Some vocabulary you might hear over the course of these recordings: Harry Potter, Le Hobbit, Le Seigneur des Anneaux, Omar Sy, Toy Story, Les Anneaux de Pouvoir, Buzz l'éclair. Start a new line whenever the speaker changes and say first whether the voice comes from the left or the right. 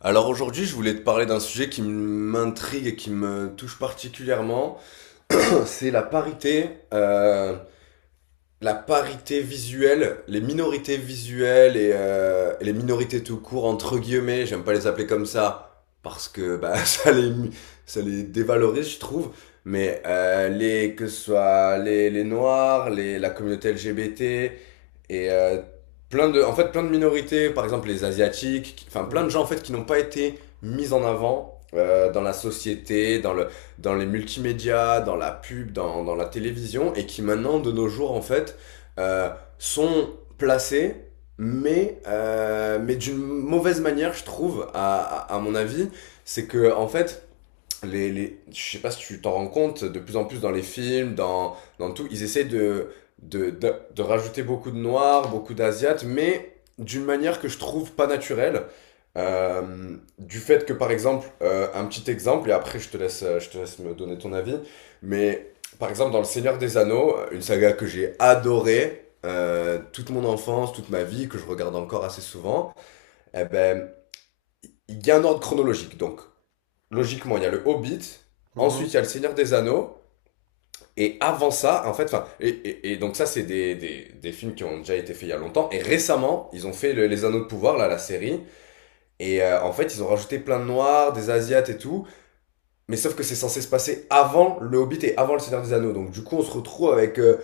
left: Alors aujourd'hui, je voulais te parler d'un sujet qui m'intrigue et qui me touche particulièrement. C'est euh, la parité visuelle, les minorités visuelles et les minorités tout court entre guillemets. J'aime pas les appeler comme ça parce que bah, ça les dévalorise, je trouve. Mais les que ce soit les noirs, les la communauté LGBT, et euh, plein en fait, plein de minorités, par exemple les asiatiques, enfin plein de
right: Mhm,
left: gens en fait qui n'ont pas été mis en avant dans la société, dans les multimédias, dans la pub, dans la télévision, et qui maintenant de nos jours en fait euh, sont placés, mais mais d'une mauvaise manière, je trouve, à mon avis, c'est que en fait je sais pas si tu t'en rends compte, de plus en plus dans les films, dans tout, ils essaient de rajouter beaucoup de noirs, beaucoup d'asiates, mais d'une manière que je trouve pas naturelle. Du fait que, par exemple, un petit exemple, et après je te laisse me donner ton avis, mais par exemple, dans Le Seigneur des Anneaux, une saga que j'ai adorée, toute mon enfance, toute ma vie, que je regarde encore assez souvent, eh ben, il y a un ordre chronologique. Donc, logiquement, il y a le Hobbit, ensuite
right: mhm.
left: il y a le Seigneur des Anneaux, et avant ça, en fait, enfin, et donc ça, c'est des films qui ont déjà été faits il y a longtemps, et récemment, ils ont fait Les Anneaux de Pouvoir, là, la série, en fait, ils ont rajouté plein de noirs, des asiates et tout, mais sauf que c'est censé se passer avant le Hobbit et avant le Seigneur des Anneaux, donc du coup, on se retrouve avec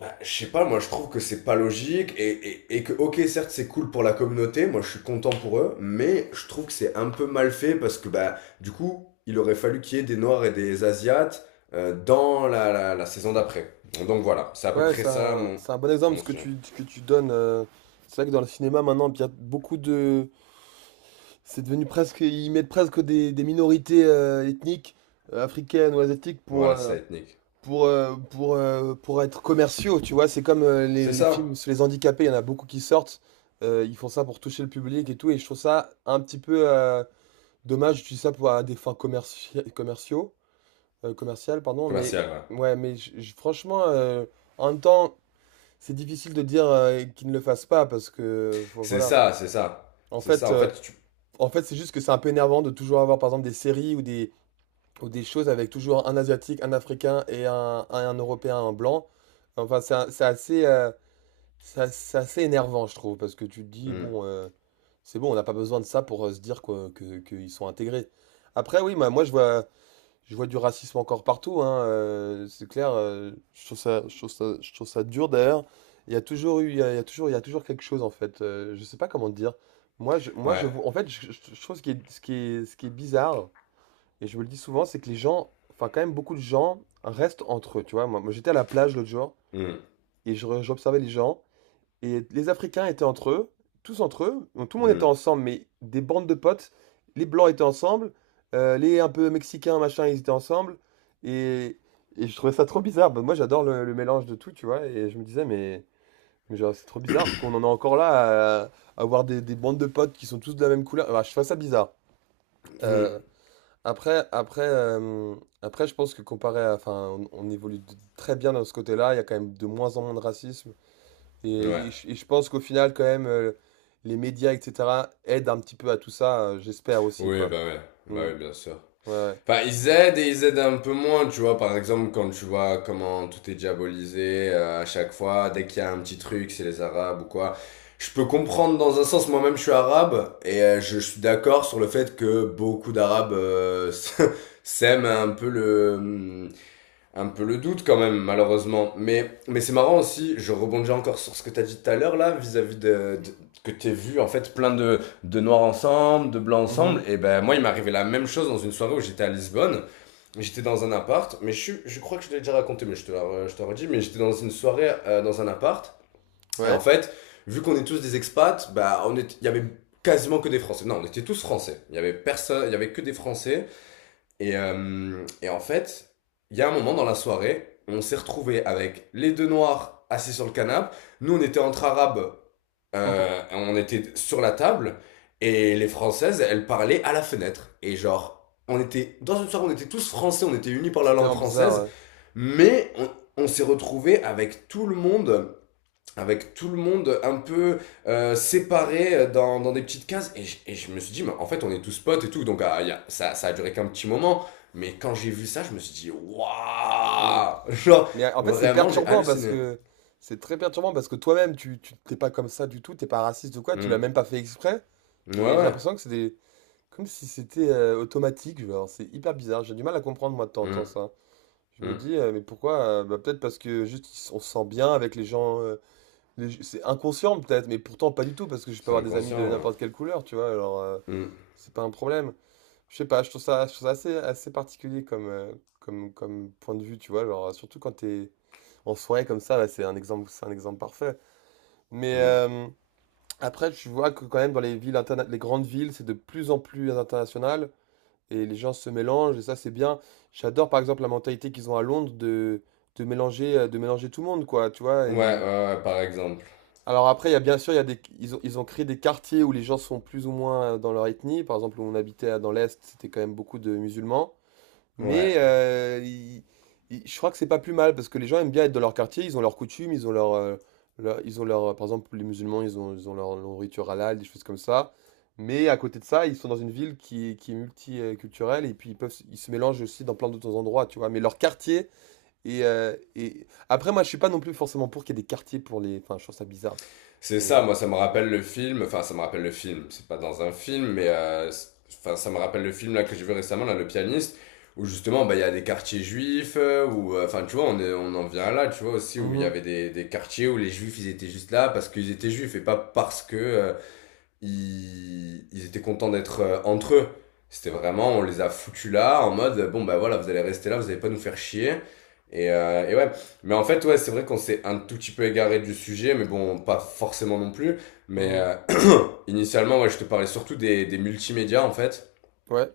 left: bah, je sais pas, moi je trouve que c'est pas logique et que, ok, certes c'est cool pour la communauté, moi je suis content pour eux, mais je trouve que c'est un peu mal fait parce que bah, du coup, il aurait fallu qu'il y ait des Noirs et des Asiates dans la saison d'après. Donc voilà, c'est à peu
right: Ouais,
left: près
right: c'est
left: ça
right: un,
left: mon,
right: c'est un bon exemple
left: mon
right: ce
left: sujet.
right: que tu donnes. C'est vrai que dans le cinéma maintenant, il y a beaucoup de. C'est devenu presque. Ils mettent presque des minorités ethniques, africaines ou asiatiques, pour,
left: Voilà, c'est
right: euh,
left: ça, ethnique.
right: pour, euh, pour, euh, pour être commerciaux, tu vois. C'est comme les,
left: C'est
right: les films
left: ça,
right: sur les handicapés, il y en a beaucoup qui sortent. Ils font ça pour toucher le public et tout. Et je trouve ça un petit peu dommage d'utiliser ça pour à des fins commerciaux, commerciales, pardon. Mais
left: commercial, ouais.
right: ouais, mais franchement. En même temps, c'est difficile de dire qu'il ne le fasse pas parce que
left: C'est
right: voilà.
left: ça, c'est ça.
right: En
left: C'est
right: fait,
left: ça, en
right: euh,
left: fait, tu.
right: en fait, c'est juste que c'est un peu énervant de toujours avoir par exemple des séries ou des choses avec toujours un Asiatique, un Africain et un Européen, un blanc. Enfin, c'est assez c'est assez énervant, je trouve, parce que tu te dis
left: Hmm.
right: bon, c'est bon, on n'a pas besoin de ça pour se dire quoi, que qu'ils sont intégrés. Après, oui, moi je vois. Je vois du racisme encore partout, hein, c'est clair. Je trouve ça dur d'ailleurs. Il y a toujours eu, il y a toujours quelque chose en fait. Je sais pas comment te dire. Moi,
left: Ouais.
right: je vois. En fait, je trouve ce qui est bizarre, et je me le dis souvent, c'est que les gens, enfin quand même beaucoup de gens restent entre eux. Tu vois, moi, j'étais à la plage l'autre jour
left: Hmm.
right: et j'observais les gens. Et les Africains étaient entre eux, tous entre eux, donc tout le monde était
left: Hmm.
right: ensemble, mais des bandes de potes. Les Blancs étaient ensemble, les un peu Mexicains, machin, ils étaient ensemble. Et, et je trouvais ça trop bizarre. Bah, moi, j'adore le mélange de tout, tu vois. Et je me disais, mais genre, c'est trop bizarre qu'on en est encore là à avoir des bandes de potes qui sont tous de la même couleur. Bah, je trouve ça bizarre.
left: Hmm.
right: Euh, après, après, euh, Après, je pense que comparé à. Enfin, on évolue très bien dans ce côté-là. Il y a quand même de moins en moins de racisme. Et,
left: Ouais.
right: et je pense qu'au final, quand même, les médias, etc., aident un petit peu à tout ça, j'espère aussi,
left: Oui,
right: quoi.
left: bah ouais. Bah
right: Mm.
left: oui, bien sûr.
right: Ouais,
left: Enfin, ils aident et ils aident un peu moins, tu vois. Par exemple, quand tu vois comment tout est diabolisé à chaque fois, dès qu'il y a un petit truc, c'est les Arabes ou quoi. Je peux comprendre dans un sens, moi-même je suis arabe, et je suis d'accord sur le fait que beaucoup d'Arabes s'aiment un peu le doute quand même, malheureusement. Mais c'est marrant aussi, je rebondis encore sur ce que t'as dit tout à l'heure là, vis-à-vis que t'es vu en fait plein de noirs ensemble, de blancs
right: ouais.
left: ensemble.
right: Mhm.
left: Et ben moi, il m'est arrivé la même chose dans une soirée où j'étais à Lisbonne. J'étais dans un appart, mais je crois que je te l'ai déjà raconté, mais je te redis, mais j'étais dans une soirée dans un appart. Et en
right: Ouais.
left: fait, vu qu'on est tous des expats, bah il y avait quasiment que des Français. Non, on était tous Français. Il y avait personne, il y avait que des Français. Et en fait, il y a un moment dans la soirée, on s'est retrouvé avec les deux noirs assis sur le canapé. Nous, on était entre arabes, on était sur la table, et les françaises, elles parlaient à la fenêtre. Et genre, on était dans une soirée, on était tous français, on était unis par la
right: C'est
left: langue
right: tellement bizarre,
left: française,
right: ouais.
left: mais on s'est retrouvé avec tout le monde un peu séparé dans des petites cases. Et je me suis dit, mais en fait, on est tous potes et tout. Donc, ah, ça, ça a duré qu'un petit moment. Mais quand j'ai vu ça, je me suis dit,
right: Mm.
left: waouh! Genre,
right: Mais en fait, c'est
left: vraiment, j'ai
right: perturbant parce
left: halluciné.
right: que. C'est très perturbant parce que toi-même, tu t'es pas comme ça du tout, t'es pas raciste ou quoi, tu l'as même
left: Hmm.
right: pas fait exprès,
left: Ouais,
right: mais j'ai
left: ouais.
right: l'impression que c'est des comme si c'était automatique, genre, c'est hyper bizarre, j'ai du mal à comprendre moi de temps en temps
left: Hmm.
right: ça. Je me
left: Hmm.
right: dis, mais pourquoi? Bah, peut-être parce que juste on se sent bien avec les gens. Mais c'est inconscient peut-être, mais pourtant pas du tout, parce que je peux
left: C'est
right: avoir des amis de
left: inconscient. Ouais.
right: n'importe quelle couleur, tu vois, alors
left: Hmm.
right: c'est pas un problème. Je sais pas, je trouve ça assez particulier comme, comme point de vue, tu vois, genre, surtout quand t'es en soirée comme ça, bah, c'est un exemple parfait. Mais
left: Hmm.
right: après, tu vois que quand même dans les villes les grandes villes, c'est de plus en plus international, et les gens se mélangent, et ça c'est bien. J'adore par exemple la mentalité qu'ils ont à Londres de mélanger tout le monde, quoi, tu vois,
left: Ouais, ouais, ouais, par exemple.
right: Alors après, il y a bien sûr, il y a des, ils ont créé des quartiers où les gens sont plus ou moins dans leur ethnie. Par exemple, où on habitait dans l'Est, c'était quand même beaucoup de musulmans. Mais
left: Ouais.
right: je crois que c'est pas plus mal parce que les gens aiment bien être dans leur quartier. Ils ont leurs coutumes, par exemple, les musulmans, ils ont leur nourriture halal, des choses comme ça. Mais à côté de ça, ils sont dans une ville qui est multiculturelle et puis ils se mélangent aussi dans plein d'autres endroits, tu vois. Mais leur quartier et après, moi, je suis pas non plus forcément pour qu'il y ait des quartiers pour les. Enfin, je trouve ça bizarre.
left: C'est ça,
right: Mais.
left: moi ça me
right: Mm.
left: rappelle le film, enfin ça me rappelle le film, c'est pas dans un film, mais enfin ça me rappelle le film là que j'ai vu récemment, là, le pianiste, où justement bah il y a des quartiers juifs, où enfin tu vois on en vient là, tu vois aussi où il y avait
right: Mhm,
left: des quartiers où les juifs ils étaient juste là parce qu'ils étaient juifs et pas parce que ils étaient contents d'être entre eux. C'était vraiment, on les a foutus là, en mode, bon, bah voilà, vous allez rester là, vous allez pas nous faire chier. Et ouais, mais en fait, ouais, c'est vrai qu'on s'est un tout petit peu égaré du sujet, mais bon, pas forcément non plus. Mais
right: mhm.
left: euh, initialement, ouais, je te parlais surtout des multimédias, en fait.
right: Ouais,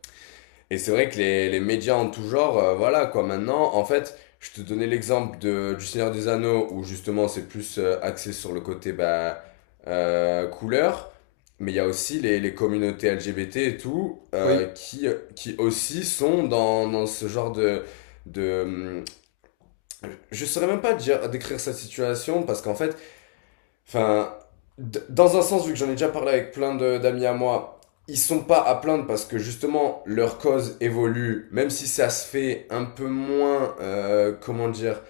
left: Et c'est vrai que les médias en tout genre, voilà quoi, maintenant, en fait, je te donnais l'exemple du Seigneur des Anneaux, où justement c'est plus axé sur le côté couleur, mais il y a aussi les communautés LGBT et tout,
right: oui.
left: qui aussi sont dans ce genre de... de hum, je saurais même pas dire, décrire sa situation, parce qu'en fait, Enfin, dans un sens, vu que j'en ai déjà parlé avec plein d'amis à moi, ils sont pas à plaindre parce que justement leur cause évolue, même si ça se fait un peu moins, comment dire,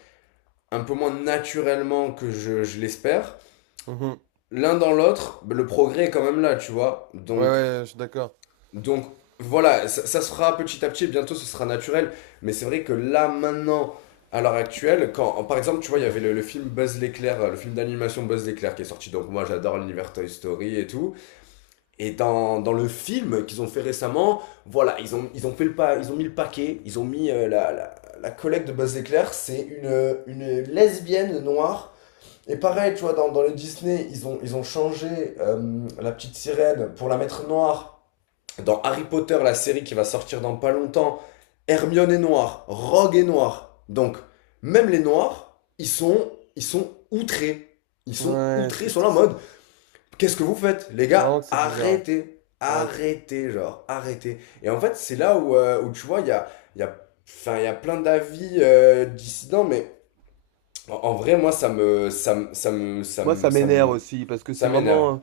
left: un peu moins naturellement que je l'espère.
right: Mhm.
left: L'un dans l'autre, le progrès est quand même là, tu vois.
right: Ouais,
left: Donc
right: ouais, je suis d'accord.
left: donc voilà, ça se fera petit à petit, et bientôt ce sera naturel. Mais c'est vrai que là, maintenant, à l'heure actuelle, quand, par exemple, tu vois, il y avait le film Buzz l'éclair, le film d'animation Buzz l'éclair qui est sorti. Donc moi, j'adore l'univers Toy Story et tout. Et dans le film qu'ils ont fait récemment, voilà, ils ont fait le pas, ils ont mis le paquet, ils ont mis la collègue de Buzz l'éclair, c'est une lesbienne noire. Et pareil, tu vois, dans le Disney, ils ont changé la petite sirène pour la mettre noire dans Harry Potter, la série qui va sortir dans pas longtemps, Hermione est noire, Rogue est noire. Donc, même les noirs, ils sont outrés. Ils sont
right: Ouais,
left: outrés, ils sont là en mode, qu'est-ce que vous faites les
right: c'est vraiment
left: gars,
right: que c'est bizarre.
left: arrêtez.
right: Ouais.
left: Arrêtez, genre, arrêtez. Et en fait, c'est là où tu vois, il y, a, enfin, il y a plein d'avis dissidents, mais en vrai, moi, ça me, ça me, ça me, ça
right: Moi, ça
left: me, ça
right: m'énerve
left: me-
right: aussi, parce que
left: ça m'énerve.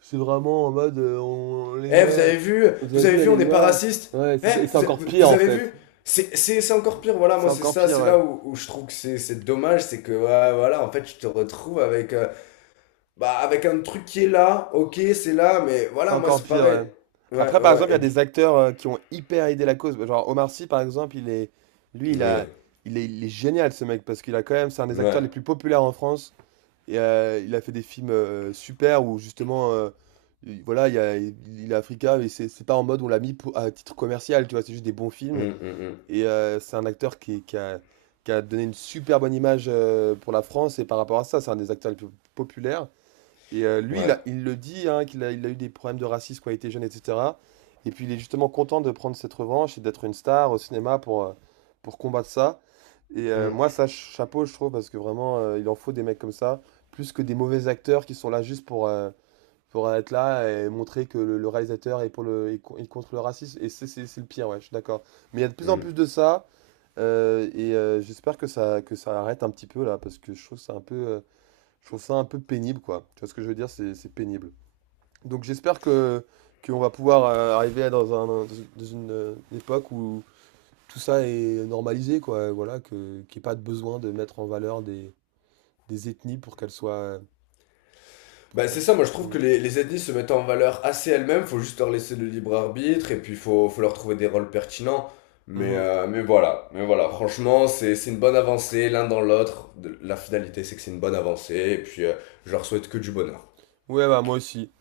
right: c'est vraiment en mode, on les
left: Eh,
right: met, vous avez
left: vous avez
right: vu,
left: vu, on
right: allez
left: n'est pas
right: voir.
left: raciste.
right: Ouais,
left: Eh,
right: c'est ça. Et c'est encore pire,
left: vous
right: en
left: avez
right: fait.
left: vu. C'est encore pire, voilà,
right: C'est
left: moi c'est
right: encore
left: ça,
right: pire,
left: c'est
right: ouais.
left: là où je trouve que c'est dommage, c'est que ouais, voilà, en fait, tu te retrouves avec un truc qui est là, ok, c'est là, mais
right: C'est
left: voilà, moi
right: encore
left: c'est
right: pire,
left: pareil.
right: ouais.
left: Ouais,
right: Après,
left: ouais,
right: par exemple, il
left: ouais,
right: y a des acteurs qui ont hyper aidé la cause. Genre Omar Sy, par exemple, lui, il
left: Oui,
right: a, il est génial, ce mec, parce qu'il a quand même, c'est un des acteurs
left: ouais.
right: les plus populaires en France. Et, il a fait des films, super où justement, i voilà, il y a il est africain mais c'est pas en mode on l'a mis pou à titre commercial, tu vois? C'est juste des bons films
left: Hum, hum, hum.
right: et c'est un acteur qui a donné une super bonne image, pour la France et par rapport à ça, c'est un des acteurs les plus populaires et lui,
left: Ouais.
right: il le dit, hein, il a eu des problèmes de racisme quand il était jeune, etc. Et puis il est justement content de prendre cette revanche et d'être une star au cinéma pour combattre ça. Et
left: Hum,
right: moi, ça, chapeau, je trouve, parce que vraiment, il en faut des mecs comme ça, plus que des mauvais acteurs qui sont là juste pour être là et montrer que le réalisateur est, pour le, est co- est contre le racisme. Et c'est le pire, ouais, je suis d'accord. Mais il y a de plus en
left: hum.
right: plus de ça, et j'espère que ça arrête un petit peu là, parce que je trouve que c'est un peu. Je trouve ça un peu pénible, quoi. Tu vois ce que je veux dire? C'est pénible. Donc j'espère que qu'on va pouvoir arriver à dans un, dans une, époque où tout ça est normalisé, quoi. Voilà, que qu'il n'y ait pas de besoin de mettre en valeur des ethnies
left: Bah, c'est ça, moi je trouve
right: Mm.
left: que les ethnies se mettent en valeur assez elles-mêmes, faut juste leur laisser le libre arbitre et puis faut leur trouver des rôles pertinents. Mais,
right: Mhm.
left: euh, mais voilà, franchement, c'est une bonne avancée l'un dans l'autre. La finalité, c'est que c'est une bonne avancée et puis je leur souhaite que du bonheur.
right: Ouais, bah moi aussi.